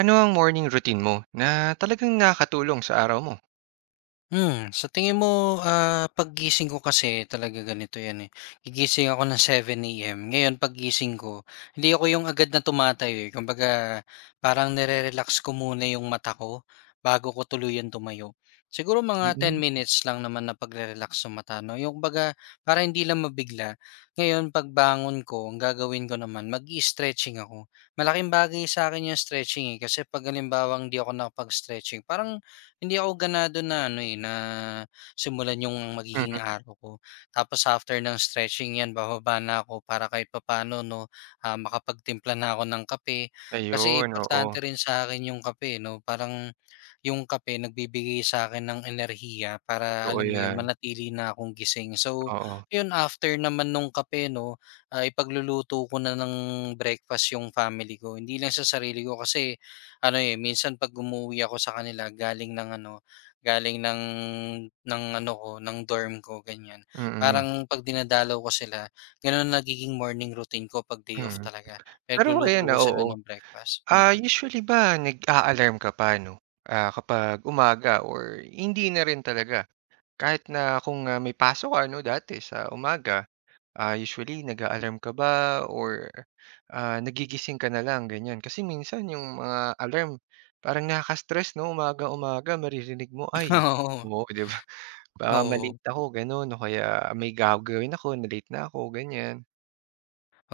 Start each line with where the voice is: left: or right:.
right: Ano ang morning routine mo na talagang nakatulong sa araw mo?
left: Sa tingin mo, ah, paggising ko kasi talaga ganito 'yan, eh, gigising ako ng 7 AM. Ngayon paggising ko, hindi ako yung agad na tumatayo, eh, kumbaga parang nire-relax ko muna yung mata ko bago ko tuluyan tumayo. Siguro mga ten
right: Mm,
left: minutes lang naman na pagre-relax ng mata 'no, yung kumbaga para hindi lang mabigla. Ngayon pagbangon ko, ang gagawin ko naman mag stretching ako. Malaking bagay sa akin yung stretching, eh, kasi 'pag halimbawang hindi ako nakapag-stretching parang hindi ako ganado na ano, eh, na simulan yung magiging
right: mm.
left: araw ko. Tapos after ng stretching 'yan bababa na ako para kahit papano 'no, ah, makapagtimpla na ako ng kape. Kasi
right: Ayun, oo.
left: importante rin sa akin yung kape 'no, parang yung kape nagbibigay sa akin ng enerhiya para
right: Totoo
left: alam mo 'yun,
right: 'yan,
left: manatili na akong gising. So
right: oo.
left: 'yun, after naman nung kape 'no, ah, ipagluluto ko na ng breakfast yung family ko. Hindi lang sa sarili ko kasi ano, eh, minsan 'pag umuuwi ako sa kanila galing ng ano, galing ng ano ko, ng dorm ko, ganyan.
right: Mm,
left: Parang 'pag dinadalaw ko sila, gano'n nagiging morning routine ko 'pag day off
right: mm.
left: talaga.
right: Pero
left: Nagluluto
right: ayan,
left: ko sila
right: oo.
left: ng breakfast, mm.
right: Usually ba nag-a-alarm ka pa 'no, kapag umaga or hindi na rin talaga kahit na kung, may pasok ka 'no dati sa umaga? Usually nag-a-alarm ka ba or, nagigising ka na lang ganyan? Kasi minsan yung mga alarm parang nakaka-stress 'no, umaga-umaga maririnig mo, "Ay."
left: Oo,
right: Oo, 'di ba? "Baka
left: oo.
right: ma-late ako," gano'n o kaya may gagawin ako, na-late na ako, ganyan.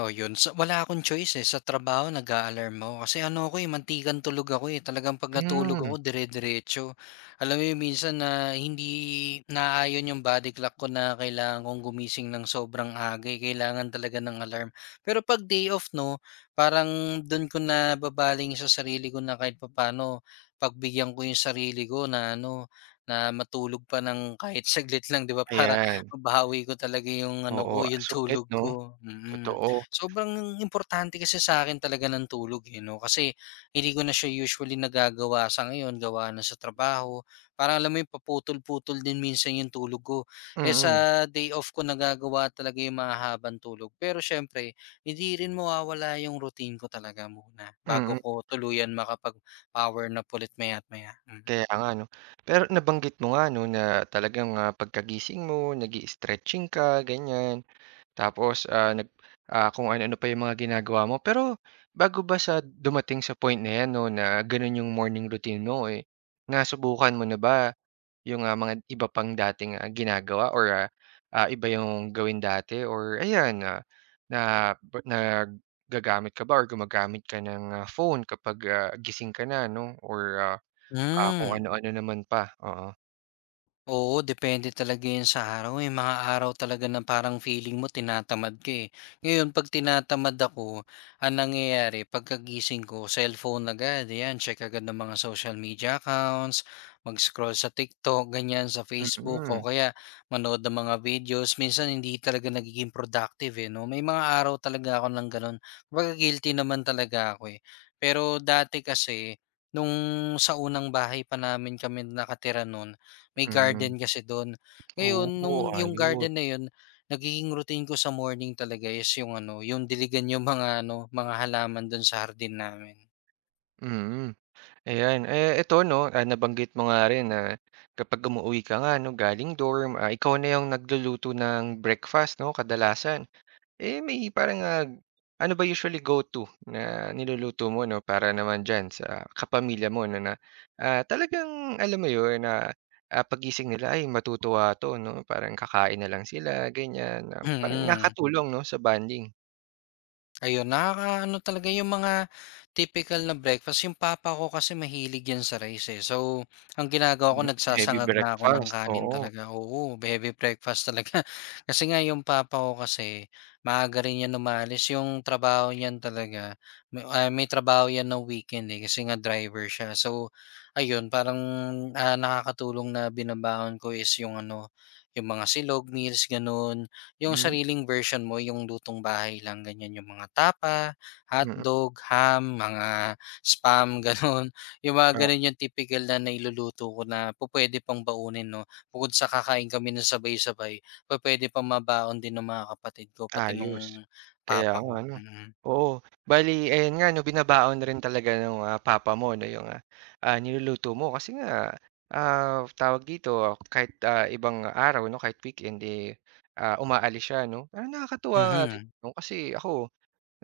left: Oh, yun sa wala akong choice, eh, sa trabaho nag-a-alarm ako kasi ano ako, eh, mantikan tulog ako, eh, talagang 'pag natulog
right: Hmm,
left: ako dire-diretso. Alam mo yun minsan na hindi naaayon yung body clock ko na kailangan kong gumising ng sobrang aga, eh, kailangan talaga ng alarm. Pero 'pag day off 'no, parang dun ko na babaling sa sarili ko na kahit papano pagbigyan ko yung sarili ko na ano, na matulog pa ng kahit saglit lang 'di ba, para
right: ayan,
left: mabawi ko talaga yung ano
right: oo,
left: ko, yung
right: sulit
left: tulog
right: 'no?
left: ko, mm. mm.
right: Totoo,
left: Sobrang importante kasi sa akin talaga ng tulog, eh, 'no, kasi hindi ko na siya usually nagagawa sa ngayon gawa ng sa trabaho. Parang alam mo yung paputol-putol din minsan yung tulog ko. Eh,
right: mm,
left: sa day off ko nagagawa talaga yung mahahabang tulog. Pero siyempre hindi rin mawawala yung routine ko talaga muna bago
right: mm,
left: ko tuluyan makapag-power nap ulit maya't maya. Mhm. mm.
right: kaya nga 'no. Pero nabanggit mo nga 'no, na talagang, pagkagising mo nag stretching ka, ganyan. Tapos, kung ano-ano pa yung mga ginagawa mo. Pero bago ba sa dumating sa point na 'yan 'no, na gano'n yung morning routine mo, eh, nasubukan mo na ba yung, mga iba pang dating, ginagawa or, iba yung gawin dati or ayan, na ba naggagamit ka ba or gumagamit ka ng, phone kapag, gising ka na 'no or, ah, kung
left: Hmm.
right: ano-ano naman pa? Oo.
left: Oo, depende talaga 'yan sa araw, eh. May mga araw talaga na parang feeling mo tinatamad ka, eh. Ngayon 'pag tinatamad ako, ang nangyayari pagkagising ko cellphone agad, yan check agad ng mga social media accounts, mag-scroll sa TikTok, ganyan, sa
right: Mm,
left: Facebook
right: mm.
left: o kaya manood ng mga videos. Minsan hindi talaga nagiging productive, eh, 'no. May mga araw talaga ako ng gano'n, kumbaga guilty naman talaga ako, eh. Pero dati kasi, nung sa unang bahay pa namin kami nakatira noon may
right: Mm.
left: garden kasi dun. Ngayon
right: Oo,
left: nung yung
right: ayos.
left: garden na yun, nagiging routine ko sa morning talaga is yung ano, yung diligan yung mga ano, mga halaman dun sa hardin namin.
right: Mm. Ayan. Eh, ito 'no, nabanggit mo nga rin na kapag umuuwi ka nga 'no, galing dorm, ikaw na yung nagluluto ng breakfast 'no, kadalasan. Eh, may parang, ano ba usually go to na niluluto mo 'no, para naman diyan sa kapamilya mo 'no, na, talagang alam mo yun na, paggising nila, "Ay matutuwa 'to 'no." Parang kakain na lang sila ganyan, na parang
left: Mm.
right: nakatulong 'no, sa bonding.
left: Ayun, nakakaano talaga yung mga typical na breakfast. Yung papa ko kasi mahilig yan sa rice, eh. So, ang ginagawa ko
right: Mhm, heavy
left: nagsasangag na ako ng
right: breakfast,
left: kanin
right: oo.
left: talaga. Oo, heavy breakfast talaga. Kasi nga yung papa ko kasi maaga rin yan umalis. Yung trabaho niyan talaga, may, ah, may trabaho yan ng weekend eh kasi nga driver siya. So, ayun, parang ah, nakakatulong na binabaon ko is yung ano, yung mga silog meals, ganun. Yung
right: Hmm,
left: sariling version mo, yung lutong bahay lang ganyan, yung mga tapa,
right: mm.
left: hotdog, ham, mga spam, gano'n. Yung mga gano'n yung tipikal na nailuluto ko na pwede pang baunin 'no, bukod sa kakain kami ng sabay-sabay, pwede pang mabaon din ng mga kapatid ko, pati
right: Ayos.
left: nung
right: Kaya
left: papa
right: nga
left: ko,
right: 'no.
left: mm.
right: Oo, bale ayan nga 'no, binabaon na rin talaga ng papa mo 'no, yung, niluluto mo kasi nga, tawag dito, kahit, ibang araw 'no, kahit weekend, eh, umaalis siya 'no. Pero nakakatuwa nga rin
left: Mhm,
right: 'no, kasi ako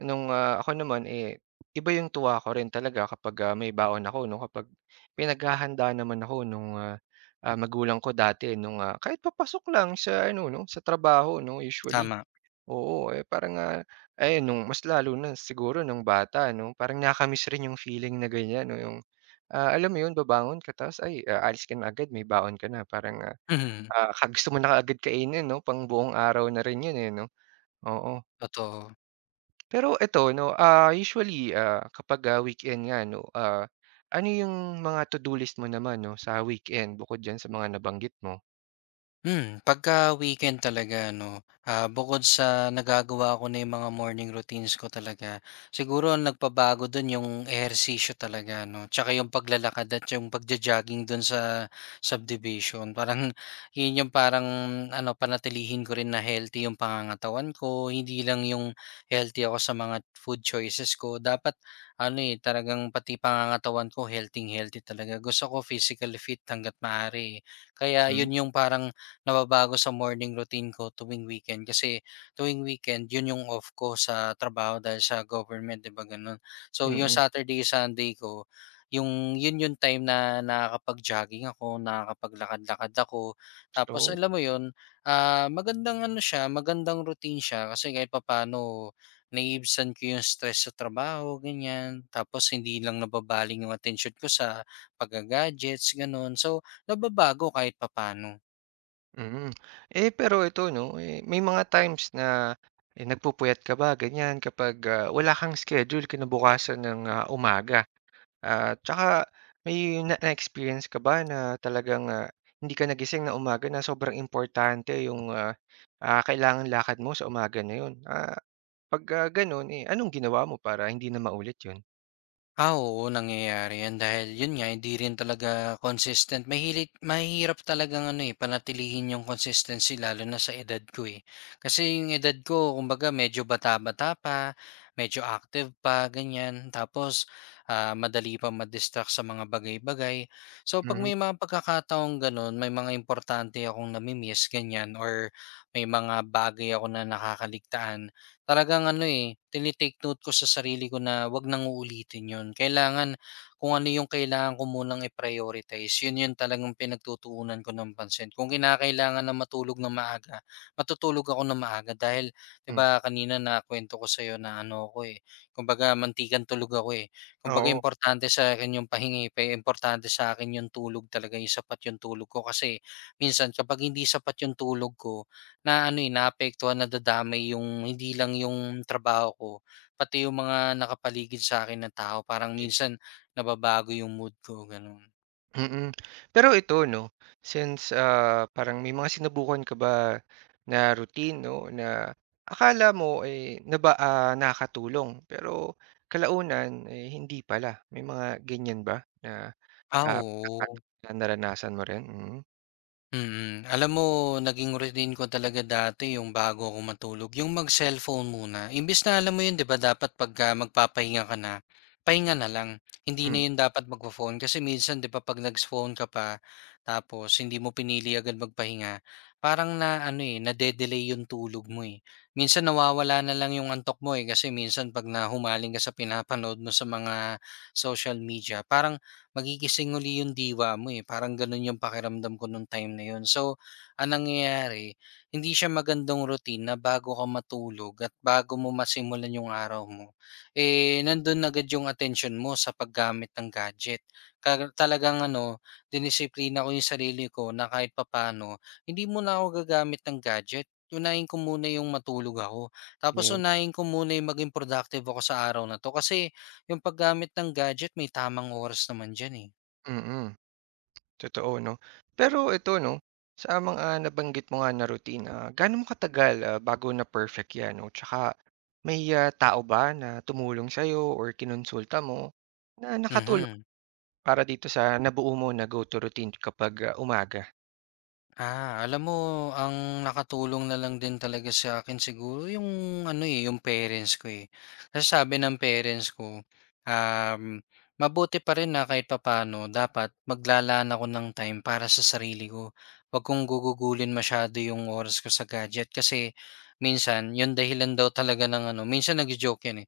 right: nung, ako naman, eh, iba yung tuwa ko rin talaga kapag, may baon ako 'no, kapag pinaghahanda naman ako nung, magulang ko dati nung, kahit papasok lang sa ano 'no, sa trabaho 'no usually.
left: tama.
right: Oo, eh, parang, ayun nung mas lalo na siguro nung bata 'no, parang nakaka-miss rin yung feeling na ganyan 'no, yung, alam mo yun babangon ka tapos ay aalis ka na agad may baon ka na parang,
left: Mhm,
right: ka gusto mo na kaagad kainin 'no, pangbuong araw na rin yun, eh, 'no, oo.
left: totoo.
right: Pero eto 'no, usually, kapag, weekend nga 'no, ano yung mga to-do list mo naman 'no, sa weekend bukod diyan sa mga nabanggit mo?
left: Hmm, pagka-weekend talaga 'no, ah, bukod sa nagagawa ko na yung mga morning routines ko talaga, siguro ang nagpabago dun yung ehersisyo talaga 'no, tsaka yung paglalakad at yung pagjo-jogging dun sa subdivision. Parang yun yung parang ano, panatilihin ko rin na healthy yung pangangatawan ko, hindi lang yung healthy ako sa mga food choices ko. Dapat ano, eh, talagang pati pangangatawan ko healthy healthy talaga. Gusto ko physical fit hangga't maaari, eh. Kaya
right: Hmm.
left: yun yung parang nababago sa morning routine ko tuwing weekend kasi tuwing weekend yun yung off ko sa trabaho dahil sa government 'di ba ganun. So yung
right: Mm,
left: Saturday, Sunday ko yung yun yung time na nakakapag-jogging ako, nakakapaglakad-lakad ako. Tapos
right: so
left: alam mo yun, ah, magandang ano siya, magandang routine siya kasi kahit papaano naiibsan ko yung stress sa trabaho, ganyan. Tapos hindi lang nababaling yung attention ko sa pagga-gadgets, ganun. So, nababago kahit papano.
right: mm. Eh, pero ito 'no, eh, may mga times na, eh, nagpupuyat ka ba ganyan kapag, wala kang schedule kinabukasan ng, umaga? At tsaka may na na-experience ka ba na talagang, hindi ka nagising na umaga na sobrang importante yung, kailangang lakad mo sa umaga na yun? Pagka gano'n, eh, anong ginawa mo para hindi na maulit yun?
left: Ah, oo nangyayari 'yan dahil 'yun nga hindi rin talaga consistent. Mahilit mahirap talagang ano, eh, panatilihin yung consistency lalo na sa edad ko, eh. Kasi yung edad ko kumbaga medyo bata-bata pa, medyo active pa ganiyan tapos, ah, madali pa madistract sa mga bagay-bagay. So 'pag
right: Mhm,
left: may mga pagkakataong gano'n, may mga importante akong nami-miss ganyan, or may mga bagay ako na nakakaligtaan talagang ano, eh, tinitake note ko sa sarili ko na 'wag nang uulitin 'yun. Kailangan kung ano yung kailangan ko munang i-prioritize, 'yun 'yun talagang pinagtutuunan ko ng pansin. Kung kinakailangan na matulog nang maaga, matutulog ako nang maaga dahil 'di
right: mm.
left: ba kanina na nakuwento ko sa'yo na ano ko eh, kumbaga mantikan tulog ako, eh. Kumbaga
right: Oo.
left: importante sa akin yung pahingi, pa importante sa akin yung tulog talaga, yung sapat yung tulog ko kasi minsan kapag hindi sapat yung tulog ko, na ano, eh, naapektuhan, nadadamay yung hindi lang yung trabaho ko, pati yung mga nakapaligid sa akin na tao parang minsan nababago yung mood ko, gano'n.
right: Mm. Pero ito 'no, since, parang may mga sinubukan ka ba na routine 'no, na akala mo, eh, nakakatulong pero kalaunan, eh, hindi pala? May mga ganyan ba na,
left: Ah,
right: ah,
left: oo.
right: na naranasan mo rin? Mm.
left: Mm. Alam mo naging routine ko talaga dati yung bago ako matulog, yung mag-cellphone muna. Imbes na alam mo yun 'di ba dapat pagka magpapahinga ka na, pahinga na lang. Hindi na
right: Hmm,
left: yun dapat magfo-phone kasi minsan 'di ba 'pag nag-phone ka pa tapos hindi mo pinili agad magpahinga, parang na ano, eh, na delay yung tulog mo, eh. Minsan nawawala na lang yung antok mo, eh, kasi minsan 'pag nahumaling ka sa pinapanood mo sa mga social media, parang magigising uli yung diwa mo, eh, parang gano'n yung pakiramdam ko nung time na yun. So, anong nangyayari, hindi siya magandang routine na bago ka matulog at bago mo masimulan yung araw mo, eh, nandun agad yung attention mo sa paggamit ng gadget. Talagang ano, dinisiplina ko yung sarili ko na kahit papano, hindi muna ako gagamit ng gadget unahin ko muna yung matulog ako. Tapos
right: 'yon.
left: unahin ko muna yung maging productive ako sa araw na to. Kasi yung paggamit ng gadget may tamang oras naman diyan, eh.
right: Mm. Totoo 'no. Pero ito 'no, sa mga nabanggit mo nga na routine, gaano mo katagal, bago na perfect 'yan 'no? Tsaka may, tao ba na tumulong sa'yo or kinonsulta mo na nakatulong
left: Mhm.
right: para dito sa nabuo mo na go-to routine kapag, umaga?
left: Ah, alam mo ang nakatulong na lang din talaga sa akin siguro yung ano, eh, yung parents ko, eh. Kasi sabi ng parents ko, um, mabuti pa rin na kahit papaano dapat maglalaan ako ng time para sa sarili ko. 'Wag kong gugugulin masyado yung oras ko sa gadget kasi minsan yun dahilan daw talaga ng ano minsan nagjo-joke yan, eh.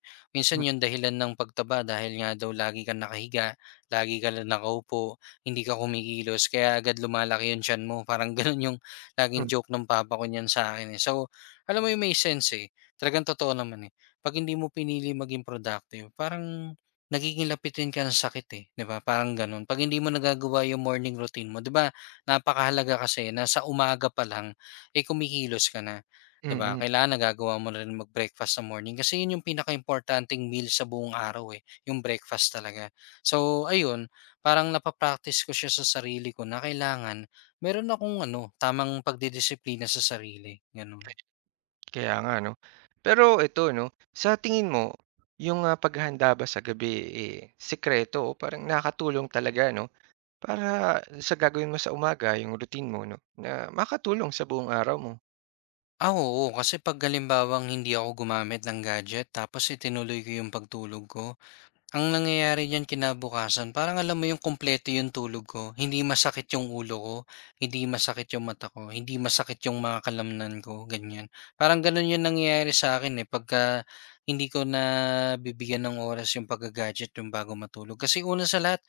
right: Mm,
left: Minsan yun dahilan ng pagtaba dahil nga daw lagi kang nakahiga, lagi ka lang nakaupo hindi ka kumikilos kaya agad lumalaki yung tiyan mo. Parang gano'n yung laging
right: mm.
left: joke ng papa ko niyan sa'kin, eh. So, alam mo yun may sense, eh. Talagang totoo naman, eh. 'Pag hindi mo pinili maging productive parang nagiging lapitin ka ng sakit, eh, 'di ba? Parang gano'n. 'Pag hindi mo nagagawa yung morning routine mo, 'di ba napakahalaga kasi na sa umaga pa lang, eh, kumikilos ka na,
right: Mm,
left: 'di ba?
right: mm.
left: Kailangan nagagawa mo na rin mag-breakfast sa morning kasi yun yung pinakaimportanteng meal sa buong araw, eh, yung breakfast talaga. So, ayun, parang napa-practice ko siya sa sarili ko na kailangan meron akong ano, tamang pagdidisiplina sa sarili, gano'n.
right: Kaya nga 'no. Pero ito 'no, sa tingin mo yung, paghahanda ba sa gabi, eh, sikreto o parang nakatulong talaga 'no? Para sa gagawin mo sa umaga, yung routine mo 'no, na makatulong sa buong araw mo.
left: Ah, oo, kasi 'pag halimbawang hindi ako gumamit ng gadget tapos itinuloy ko yung pagtulog ko. Ang nangyayari diyan kinabukasan parang alam mo yung kumpleto yung tulog ko, hindi masakit yung ulo ko, hindi masakit yung mata ko, hindi masakit yung mga kalamnan ko, ganyan. Parang gano'n yung nangyayari sa akin eh, pagka hindi ko na bibigyan ng oras yung pagga-gadget yung bago matulog. Kasi una sa lahat,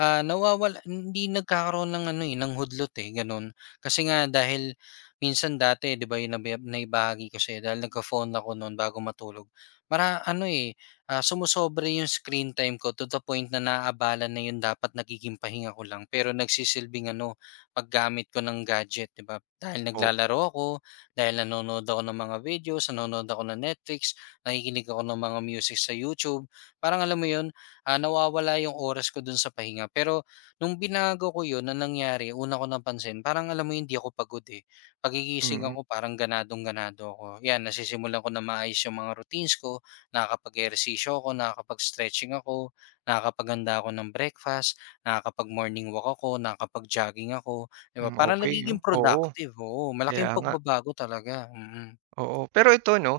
left: ah, nawawala hindi nagkakaroon ng ano, eh, ng hudlot, eh, gano'n. Kasi nga dahil minsan dati 'di ba yung naibahagi ko sa'yo dahil nagka-phone ako no'n bago matulog, para ano, eh, ah, sumosobra yung screen time ko to the point na naaabala na yun dapat nagiging pahinga ko lang. Pero nagsisilbing ano, paggamit ko ng gadget, 'di ba? Dahil
right: O
left: naglalaro ako, dahil nanonood ako ng mga videos, nanonood ako ng Netflix, nakikinig ako ng mga music sa YouTube. Parang alam mo yun, ah, nawawala yung oras ko dun sa pahinga. Pero nung binago ko yun, na nangyari, una ko napansin, parang alam mo yun, hindi ako pagod eh. Pagigising
right: mm,
left: ako, parang ganadong-ganado ako. Yan, nasisimulan ko na maayos yung mga routines ko, nakakapag-ehersisyo ako, nakakapag-stretching ako, nakakapaghanda ako ng breakfast, nakakapag-morning walk ako, nakakapag-jogging ako, 'di ba?
right: hmm,
left: Parang
right: okey 'no,
left: nagiging
right: oo,
left: productive, oo.
right: kaya
left: Malaking
right: nga,
left: pagbabago talaga. Mm-mm. mm.
right: oo. Pero ito 'no,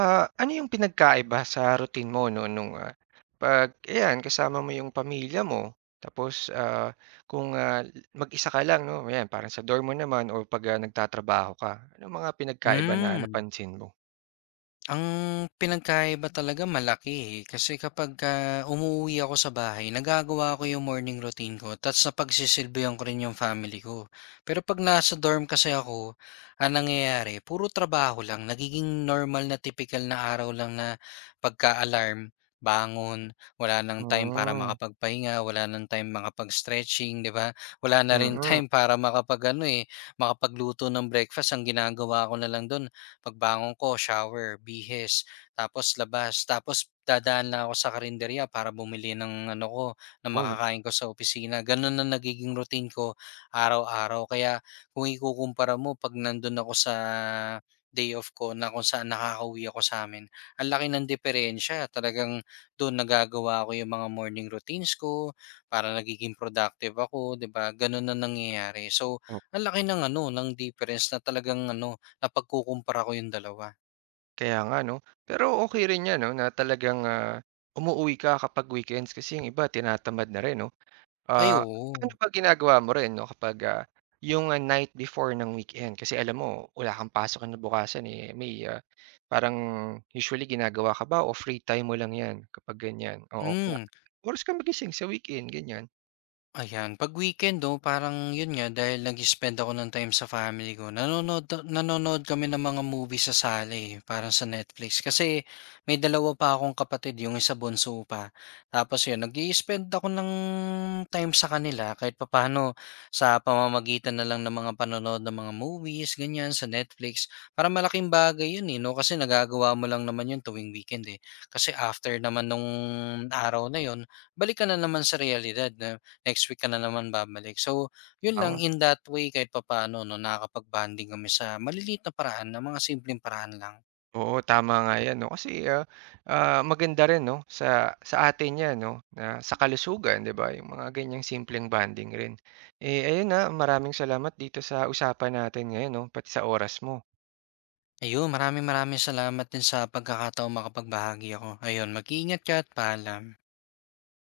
right: ano yung pinagkaiba sa routine mo 'no nung, 'pag ayan kasama mo yung pamilya mo, tapos, kung, mag-isa ka lang 'no, ayan parang sa dorm mo naman o 'pag, nagtatrabaho ka, anong mga pinagkaiba na
left: Hmm.
right: napansin mo?
left: Ang pinagkaiba talaga malaki, eh, kasi kapagka umuwi ako sa bahay nagagawa ko yung morning routine ko ta's napagsisilbihan ko rin yung family ko. Pero 'pag nasa dorm kasi ako, ang nangyayari puro trabaho lang, nagiging normal na tipikal na araw lang na pagka-alarm, bangon, wala ng time para
right: Hmm,
left: makapagpahinga, wala ng time makapag-stretching, 'di ba? Wala na rin
right: mm,
left: time para makapag-ano, eh, makapagluto ng breakfast, ang ginagawa ko na lang dun pagbangon ko shower, bihis, tapos labas, tapos dadaan na ako sa karinderya para bumili ng ano ko, na
right: oo 'no.
left: makakain ko sa opisina. Ganun na nagiging routine ko araw-araw. Kaya kung ikukumpara mo pag nandun ako sa day off ko na kung saan nakakauwi ako sa amin, ang laki ng diferensya. Talagang doon nagagawa ko yung mga morning routines ko para nagiging productive ako, 'di ba? Ganun na nangyayari. So, ang laki ng ano, ng difference na talagang ano, napagkukumpara ko yung dalawa.
right: Kaya nga 'no. Pero okay rin 'yan 'no, na talagang, umuuwi ka kapag weekends kasi yung iba tinatamad na rin 'no.
left: Ay
right: Ah, Ano
left: oo.
right: ba ginagawa mo rin 'no kapag, yung, night before ng weekend? Kasi alam mo wala kang pasok kinabukasan, eh, may, parang usually ginagawa ka ba o free time mo lang 'yan kapag ganyan? Oo, okay na.
left: Hmm.
right: Oras ka magising sa weekend, ganyan.
left: Ayan, 'pag weekend do parang yun nga dahil nag-spend ako ng time sa family ko, nanonood kami ng mga movie sa sala, eh, parang sa Netflix. Kasi may dalawa pa akong kapatid, yung isa bunso pa. Tapos yun, nag spend ako ng time sa kanila kahit papaano sa pamamagitan na lang ng mga panonood ng mga movies, ganyan, sa Netflix. Para malaking bagay yun, eh, 'no, kasi nagagawa mo lang naman yun tuwing weekend, eh. Kasi after naman nung araw na yun, balik ka na naman sa realidad na next week ka na naman babalik. So, yun lang
right: Tama.
left: in that way kahit papaano 'no, nakakapag-bonding kami sa maliliit na paraan, na mga simpleng paraan lang.
right: Oo, tama nga 'yan 'no, kasi, maganda rin 'no sa atin 'yan 'no, na sa kalusugan 'di ba, yung mga ganyang simpleng banding rin. Eh, ayun, na maraming salamat dito sa usapan natin ngayon 'no, pati sa oras mo.
left: Ayun, maraming maraming salamat din sa pagkakataong makapagbahagi ako. Ayun, mag-iingat ka at paalam.